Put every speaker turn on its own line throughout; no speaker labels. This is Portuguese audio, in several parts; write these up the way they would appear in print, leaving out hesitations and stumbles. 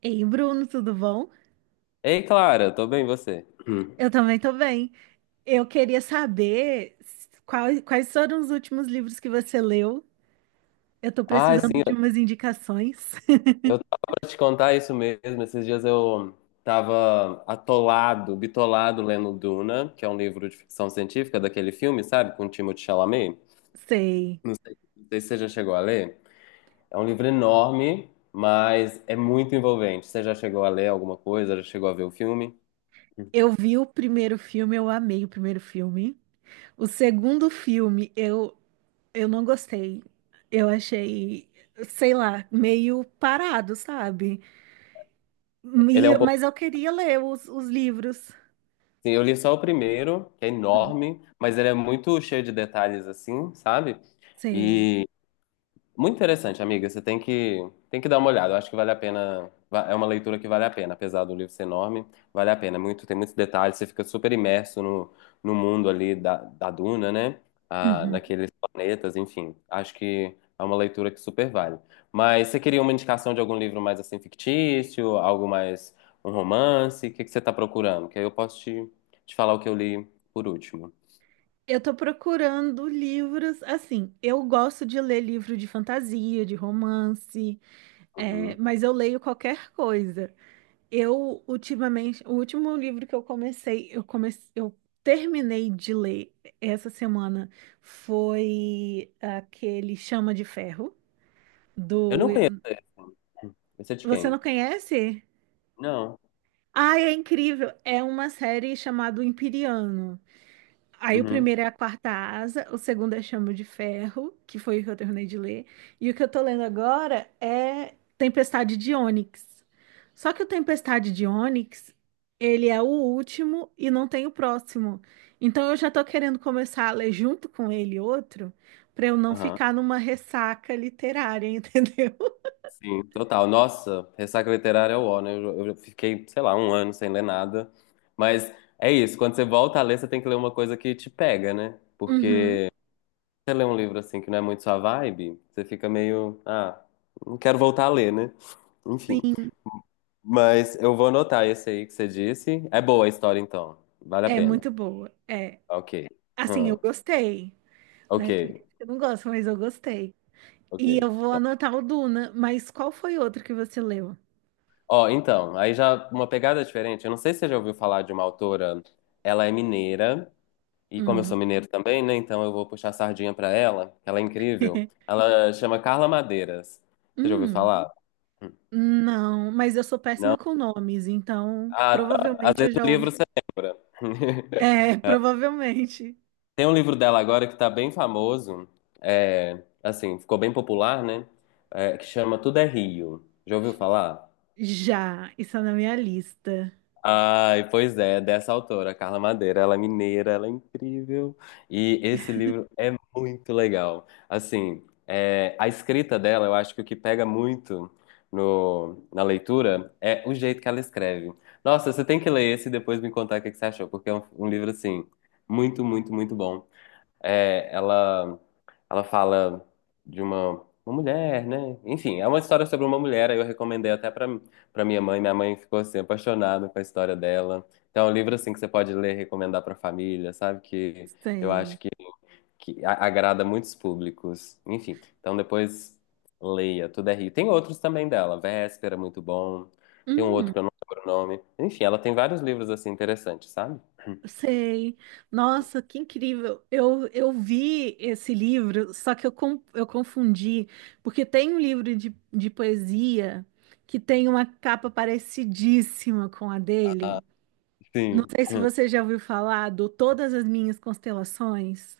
Ei, Bruno, tudo bom?
Ei, Clara, tô bem, e você? Hum.
Eu também tô bem. Eu queria saber quais foram os últimos livros que você leu. Eu tô
Ai,
precisando
sim,
de umas indicações.
eu tava pra te contar isso mesmo. Esses dias eu tava atolado, bitolado lendo Duna, que é um livro de ficção científica daquele filme, sabe? Com Timothée Chalamet.
Sei.
Não sei se você já chegou a ler. É um livro enorme, mas é muito envolvente. Você já chegou a ler alguma coisa? Já chegou a ver o filme?
Eu vi o primeiro filme, eu amei o primeiro filme. O segundo filme, eu não gostei. Eu achei, sei lá, meio parado, sabe?
Ele é um pouco
Mas eu queria ler os livros.
assim, eu li só o primeiro, que é enorme, mas ele é muito cheio de detalhes assim, sabe?
Sei.
Muito interessante, amiga. Você tem que dar uma olhada. Eu acho que vale a pena. É uma leitura que vale a pena, apesar do livro ser enorme, vale a pena. Tem muitos detalhes. Você fica super imerso no mundo ali da Duna, né? Ah,
Uhum.
naqueles planetas, enfim. Acho que é uma leitura que super vale. Mas você queria uma indicação de algum livro mais assim fictício, algo mais um romance? O que que você está procurando? Que aí eu posso te falar o que eu li por último.
Eu tô procurando livros, assim, eu gosto de ler livro de fantasia, de romance, é,
Uhum.
mas eu leio qualquer coisa. Eu, ultimamente, o último livro que eu comecei, eu terminei de ler essa semana foi aquele Chama de Ferro,
Eu
do...
não conheço esse. Esse é de
Você
quem?
não conhece?
Não.
Ai, é incrível! É uma série chamada O Imperiano. Aí o
Uhum.
primeiro é A Quarta Asa, o segundo é Chama de Ferro, que foi o que eu terminei de ler. E o que eu tô lendo agora é Tempestade de Ônix. Só que o Tempestade de Ônix, ele é o último e não tem o próximo. Então eu já tô querendo começar a ler junto com ele outro, pra eu não
Aham.
ficar numa ressaca literária, entendeu?
Sim, total. Nossa, ressaca literária é o ó, né? Eu fiquei, sei lá, um ano sem ler nada. Mas é isso, quando você volta a ler, você tem que ler uma coisa que te pega, né?
Uhum.
Porque você lê um livro assim que não é muito sua vibe, você fica meio, ah, não quero voltar a ler, né? Enfim.
Sim,
Mas eu vou anotar esse aí que você disse. É boa a história, então. Vale a
é
pena.
muito boa. É,
Ok.
assim, eu
Hum.
gostei,
Ok,
né? Tem gente que não gosta, mas eu gostei.
ok.
E eu vou
Então.
anotar o Duna, mas qual foi outro que você leu?
Ó, então, aí já uma pegada diferente. Eu não sei se você já ouviu falar de uma autora. Ela é mineira. E como eu sou
Hum,
mineiro também, né? Então eu vou puxar a sardinha pra ela, que ela é incrível. Ela chama Carla Madeiras. Você já ouviu
hum,
falar?
não, mas eu sou
Não?
péssima com nomes, então
Ah, tá. Às
provavelmente
vezes
eu já
o livro
ouvi.
você lembra.
É,
É,
provavelmente.
tem um livro dela agora que tá bem famoso, é, assim, ficou bem popular, né? É, que chama Tudo é Rio. Já ouviu falar?
Já, isso é na minha lista.
Ai, pois é, dessa autora, Carla Madeira. Ela é mineira, ela é incrível. E esse livro é muito legal. Assim, é, a escrita dela, eu acho que o que pega muito no, na leitura é o jeito que ela escreve. Nossa, você tem que ler esse e depois me contar o que que você achou, porque é um livro, assim, muito, muito, muito bom. É, ela fala de uma mulher, né? Enfim, é uma história sobre uma mulher. Aí eu recomendei até pra para minha mãe. Minha mãe ficou assim apaixonada com a história dela. Então, é um livro assim que você pode ler, e recomendar pra família, sabe? Que eu
Sei.
acho que agrada muitos públicos. Enfim, então depois leia, Tudo é Rio. Tem outros também dela, Véspera, muito bom. Tem um outro que eu
Hum,
não lembro o nome. Enfim, ela tem vários livros assim interessantes, sabe?
sei. Nossa, que incrível. Eu vi esse livro, só que eu confundi, porque tem um livro de poesia que tem uma capa parecidíssima com a dele. Não
Sim.
sei se você já ouviu falar do Todas as Minhas Constelações.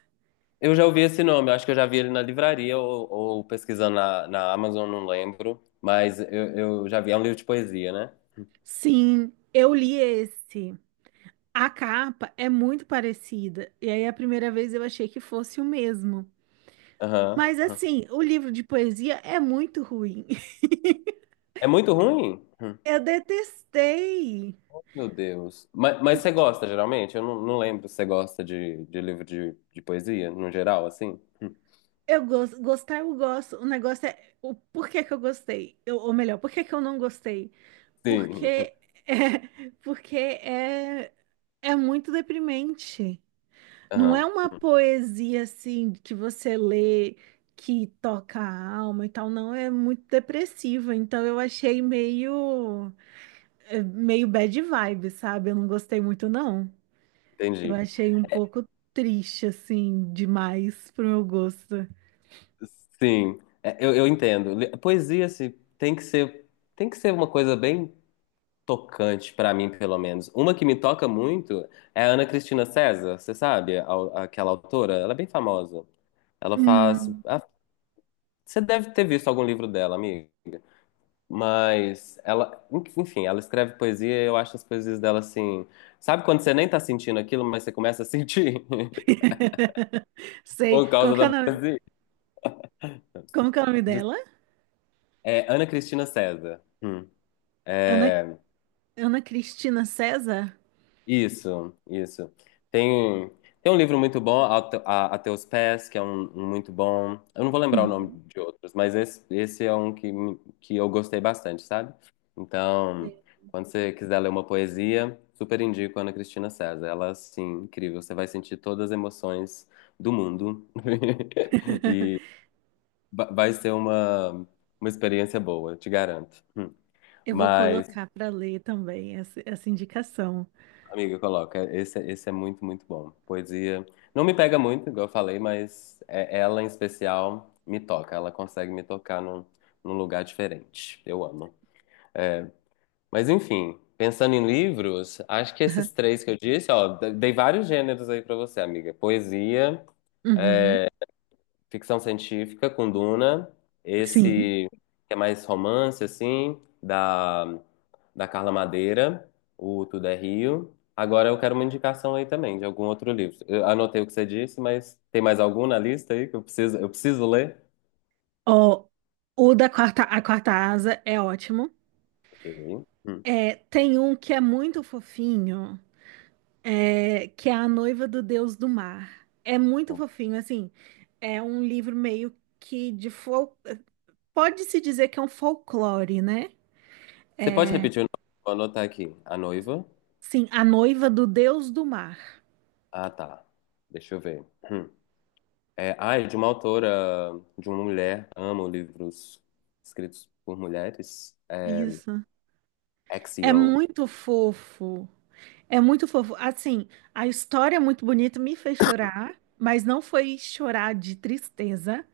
Eu já ouvi esse nome, eu acho que eu já vi ele na livraria ou pesquisando na Amazon, não lembro. Mas eu já vi, é um livro de poesia, né?
Sim, eu li esse. A capa é muito parecida. E aí, a primeira vez eu achei que fosse o mesmo. Mas,
Aham.
assim, o livro de poesia é muito ruim.
É muito ruim?
Eu detestei.
Meu Deus. Mas você
Porque
gosta, geralmente? Eu não lembro se você gosta de livro de poesia, no geral, assim?
eu gosto, gostar eu gosto. O negócio é o porquê que eu gostei. Eu, ou melhor, por que que eu não gostei?
Sim.
Porque é, porque é, é muito deprimente. Não é
Aham,
uma poesia assim que você lê que toca a alma e tal, não, é muito depressiva. Então eu achei meio meio bad vibe, sabe? Eu não gostei muito não. Eu
entendi.
achei um pouco triste assim demais pro meu gosto.
Sim, é, eu entendo. Poesia, assim, tem que ser, tem que ser uma coisa bem tocante pra mim, pelo menos. Uma que me toca muito é a Ana Cristina César, você sabe? Aquela autora, ela é bem famosa. Ela faz.
Hum.
Ah, você deve ter visto algum livro dela, amigo. Mas ela, enfim, ela escreve poesia e eu acho as poesias dela assim. Sabe quando você nem tá sentindo aquilo, mas você começa a sentir
Sei,
por causa da poesia?
como que é o nome dela?
É Ana Cristina César. Hum.
Ana Ana Cristina César?
Isso, isso. Tem, tem um livro muito bom, A Teus Pés, que é um muito bom. Eu não vou lembrar o nome
Uhum.
de outros, mas esse é um que eu gostei bastante, sabe? Então, quando você quiser ler uma poesia, super indico Ana Cristina César. Ela, assim, incrível. Você vai sentir todas as emoções do mundo e vai ser uma experiência boa, te garanto. Hum.
Eu vou
Mas.
colocar para ler também essa indicação.
Amiga, coloca. Esse é muito, muito bom. Poesia. Não me pega muito, igual eu falei, mas ela em especial me toca. Ela consegue me tocar num lugar diferente. Eu amo. Mas enfim, pensando em livros, acho que esses três que eu disse, ó, dei vários gêneros aí pra você, amiga. Poesia.
Uhum,
Ficção científica com Duna,
sim.
esse que é mais romance, assim, da Carla Madeira, o Tudo é Rio. Agora eu quero uma indicação aí também de algum outro livro. Eu anotei o que você disse, mas tem mais algum na lista aí que eu preciso ler?
Ó, a quarta asa é ótimo.
Ok. Hum.
É, tem um que é muito fofinho, que é A Noiva do Deus do Mar. É muito fofinho, assim. É um livro meio que de fol... Pode-se dizer que é um folclore, né?
Você pode repetir o nome? Vou anotar aqui. A Noiva.
Sim, A Noiva do Deus do Mar.
Ah, tá. Deixa eu ver. Hum. É, ah, é de uma autora, de uma mulher. Amo livros escritos por mulheres. É,
Isso. É
Axio.
muito fofo. É muito fofo. Assim, a história é muito bonita, me fez chorar, mas não foi chorar de tristeza.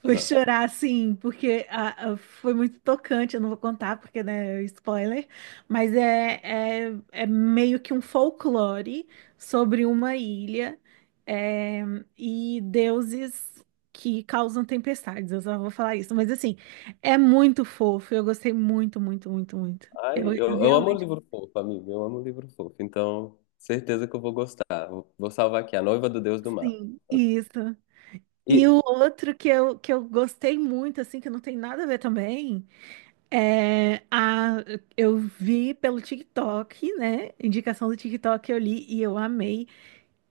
Foi chorar, sim, porque foi muito tocante. Eu não vou contar, porque, né, é spoiler. Mas é meio que um folclore sobre uma ilha, é, e deuses que causam tempestades. Eu só vou falar isso. Mas, assim, é muito fofo. Eu gostei muito, muito, muito, muito.
Ai, eu,
Eu
eu amo
realmente.
livro fofo, amigo. Eu amo livro fofo. Então, certeza que eu vou gostar. Vou salvar aqui, A Noiva do Deus do Mar.
Sim, isso. E o
E,
outro que que eu gostei muito, assim, que não tem nada a ver também. É, a, eu vi pelo TikTok, né? Indicação do TikTok eu li e eu amei,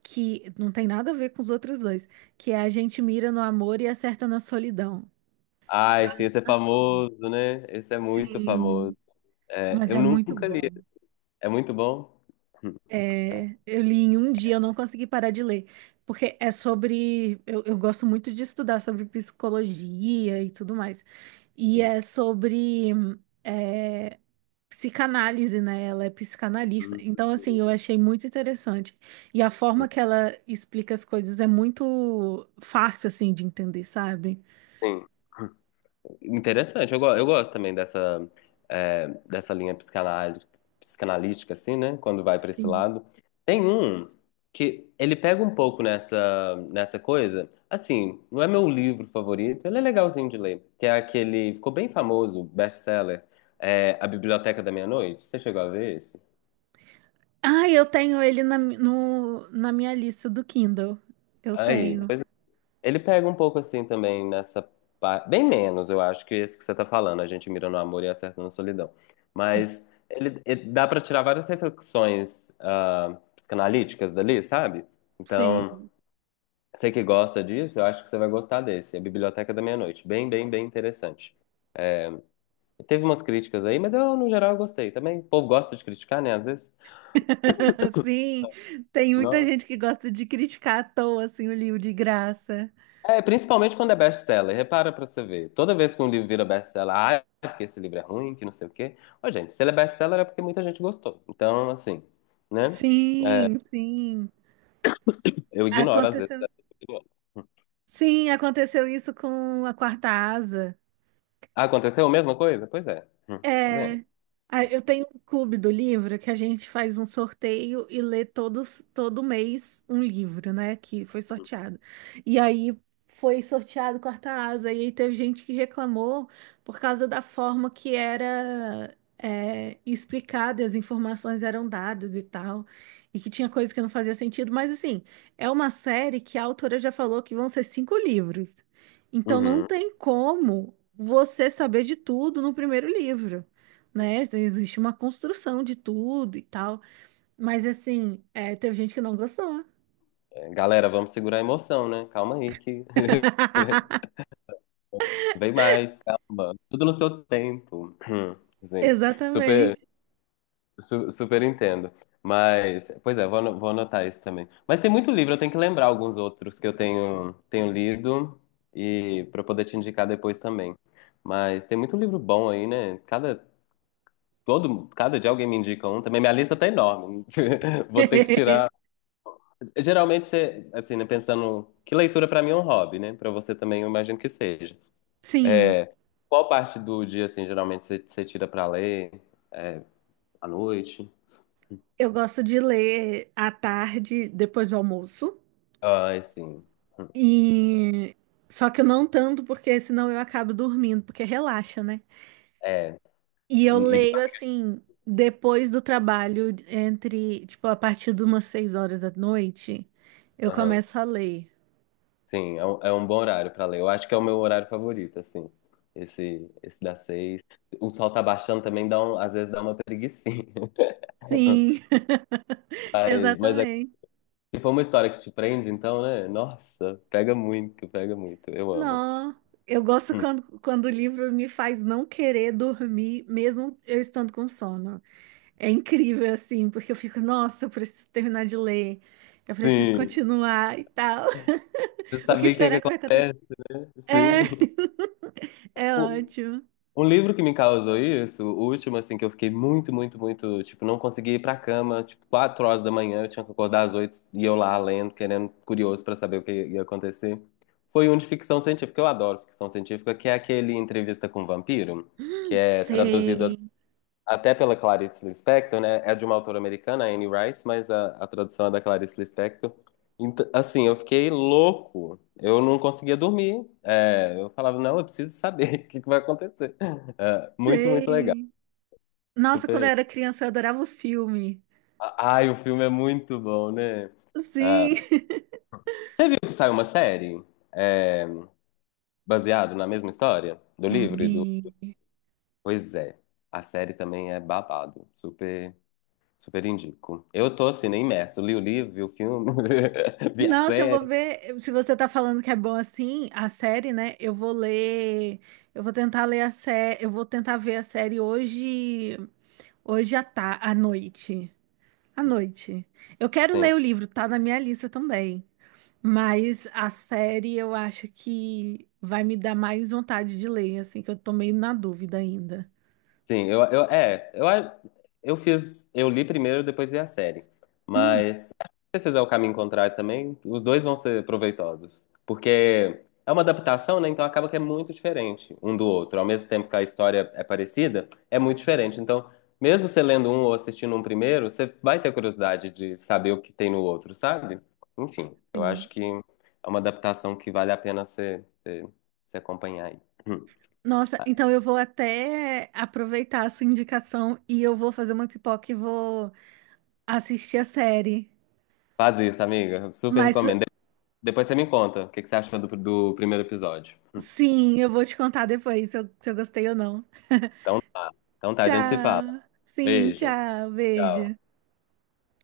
que não tem nada a ver com os outros dois, que é a gente mira no amor e acerta na solidão.
ai,
Da
sim, esse é
animação.
famoso, né? Esse é muito
Sim,
famoso. É,
mas
eu
é muito
nunca li.
bom.
É muito bom? Hum, Tá.
É, eu li em um dia, eu não consegui parar de ler, porque é sobre. Eu gosto muito de estudar sobre psicologia e tudo mais. E
Hum,
é sobre. É, psicanálise, né? Ela é psicanalista.
hum,
Então, assim, eu achei muito interessante. E a forma
hum.
que ela explica as coisas é muito fácil, assim, de entender, sabe?
Sim. Interessante, eu gosto também dessa linha psicanalítica, assim, né? Quando vai para esse
Sim.
lado. Tem um que ele pega um pouco nessa coisa, assim, não é meu livro favorito, ele é legalzinho de ler, que é aquele, ficou bem famoso, best-seller, é, A Biblioteca da Meia-Noite. Você chegou a ver esse?
Ah, eu tenho ele na, mi- no, na minha lista do Kindle. Eu
Aí.
tenho.
Ele pega um pouco assim também nessa parte. Bem menos, eu acho, que esse que você tá falando. A gente mira no amor e acerta na solidão. Mas ele dá pra tirar várias reflexões psicanalíticas dali, sabe?
Sim.
Então, você que gosta disso, eu acho que você vai gostar desse. É a Biblioteca da Meia-Noite. Bem, bem, bem interessante. Teve umas críticas aí, mas eu, no geral, eu gostei também. O povo gosta de criticar, né? Às vezes.
Sim, tem muita gente que gosta de criticar à toa, assim, o livro de graça.
É, principalmente quando é best-seller. Repara pra você ver. Toda vez que um livro vira best-seller, ah, é porque esse livro é ruim, que não sei o quê. Ô, gente, se ele é best-seller é porque muita gente gostou. Então, assim, né?
Sim, sim.
Eu ignoro às vezes
Aconteceu.
essa opinião.
Sim, aconteceu isso com a Quarta Asa.
Ah, aconteceu a mesma coisa? Pois é. Tá vendo?
É, ah, eu tenho um clube do livro que a gente faz um sorteio e lê todo mês um livro, né? Que foi sorteado. E aí foi sorteado Quarta Asa, e aí teve gente que reclamou por causa da forma que era é, explicada, as informações eram dadas e tal, e que tinha coisa que não fazia sentido. Mas assim, é uma série que a autora já falou que vão ser cinco livros. Então não
Uhum.
tem como você saber de tudo no primeiro livro, né? Então, existe uma construção de tudo e tal. Mas assim, é, teve gente que não gostou.
É, galera, vamos segurar a emoção, né? Calma aí que vem mais, calma. Tudo no seu tempo. Assim, super
Exatamente.
super entendo. Mas, pois é, vou anotar isso também. Mas tem muito livro, eu tenho que lembrar alguns outros que eu tenho lido e para poder te indicar depois também. Mas tem muito livro bom aí, né? Cada dia alguém me indica um também. Minha lista tá enorme. Vou ter que tirar. Geralmente você, assim, né, pensando que leitura para mim é um hobby, né? Para você também eu imagino que seja.
Sim,
Qual parte do dia, assim, geralmente você tira para ler? É, à noite?
eu gosto de ler à tarde, depois do almoço.
Ah, sim. Hum.
E só que eu não tanto, porque senão eu acabo dormindo, porque relaxa, né?
É.
E eu
E
leio assim, depois do trabalho, entre, tipo, a partir de umas 6 horas da noite, eu
aham.
começo a ler.
Sim, é um bom horário pra ler. Eu acho que é o meu horário favorito, assim. Esse das 6. O sol tá baixando também, às vezes dá uma preguicinha.
Sim,
Mas
exatamente.
se for uma história que te prende, então, né? Nossa, pega muito, pega muito. Eu amo.
Não, eu gosto quando o livro me faz não querer dormir, mesmo eu estando com sono. É incrível, assim, porque eu fico, nossa, eu preciso terminar de ler, eu preciso
Sim.
continuar e tal.
Você
O que
saber o que é que
será que vai acontecer?
acontece. Sim.
É, é ótimo.
Um livro que me causou isso, o último, assim, que eu fiquei muito, muito, muito, tipo, não consegui ir pra cama, tipo, 4 horas da manhã, eu tinha que acordar às 8 e eu lá lendo, querendo, curioso pra saber o que ia acontecer. Foi um de ficção científica, eu adoro ficção científica, que é aquele Entrevista com o Vampiro, que é traduzido
Sei,
até pela Clarice Lispector, né? É de uma autora americana, Anne Rice, mas a tradução é da Clarice Lispector. Então, assim, eu fiquei louco. Eu não conseguia dormir. É, eu falava, não, eu preciso saber o que que vai acontecer. É, muito, muito legal.
sei. Nossa, quando eu
Super.
era criança, eu adorava o filme.
Ai, o filme é muito bom, né?
Sim,
Você viu que saiu uma série, é, baseado na mesma história do livro e do.
vi.
Pois é, a série também é babado. Super. Super indico. Eu tô assim, nem imerso. Li o livro, vi o filme, vi a
Nossa, eu vou
série.
ver. Se você tá falando que é bom assim, a série, né? Eu vou ler. Eu vou tentar ler a série. Eu vou tentar ver a série hoje. À noite. À noite. Eu quero
Sim.
ler o livro, tá na minha lista também. Mas a série eu acho que vai me dar mais vontade de ler, assim, que eu tô meio na dúvida ainda.
Sim, eu é, eu fiz, eu li primeiro, depois vi a série.
Hum,
Mas se você fizer o caminho contrário também, os dois vão ser proveitosos, porque é uma adaptação, né? Então acaba que é muito diferente um do outro. Ao mesmo tempo que a história é parecida, é muito diferente. Então, mesmo você lendo um ou assistindo um primeiro, você vai ter curiosidade de saber o que tem no outro, sabe? Enfim, eu
sim.
acho que é uma adaptação que vale a pena você acompanhar aí. Hum.
Nossa, então eu vou até aproveitar a sua indicação e eu vou fazer uma pipoca e vou. Assisti a série.
Faz isso, amiga. Super
Mas
recomendo. Depois você me conta o que que você achou do primeiro episódio.
sim, eu vou te contar depois se se eu gostei ou não.
Então tá. Então tá, a gente se fala.
Tchau. Sim,
Beijo.
tchau. Beijo.
Tchau.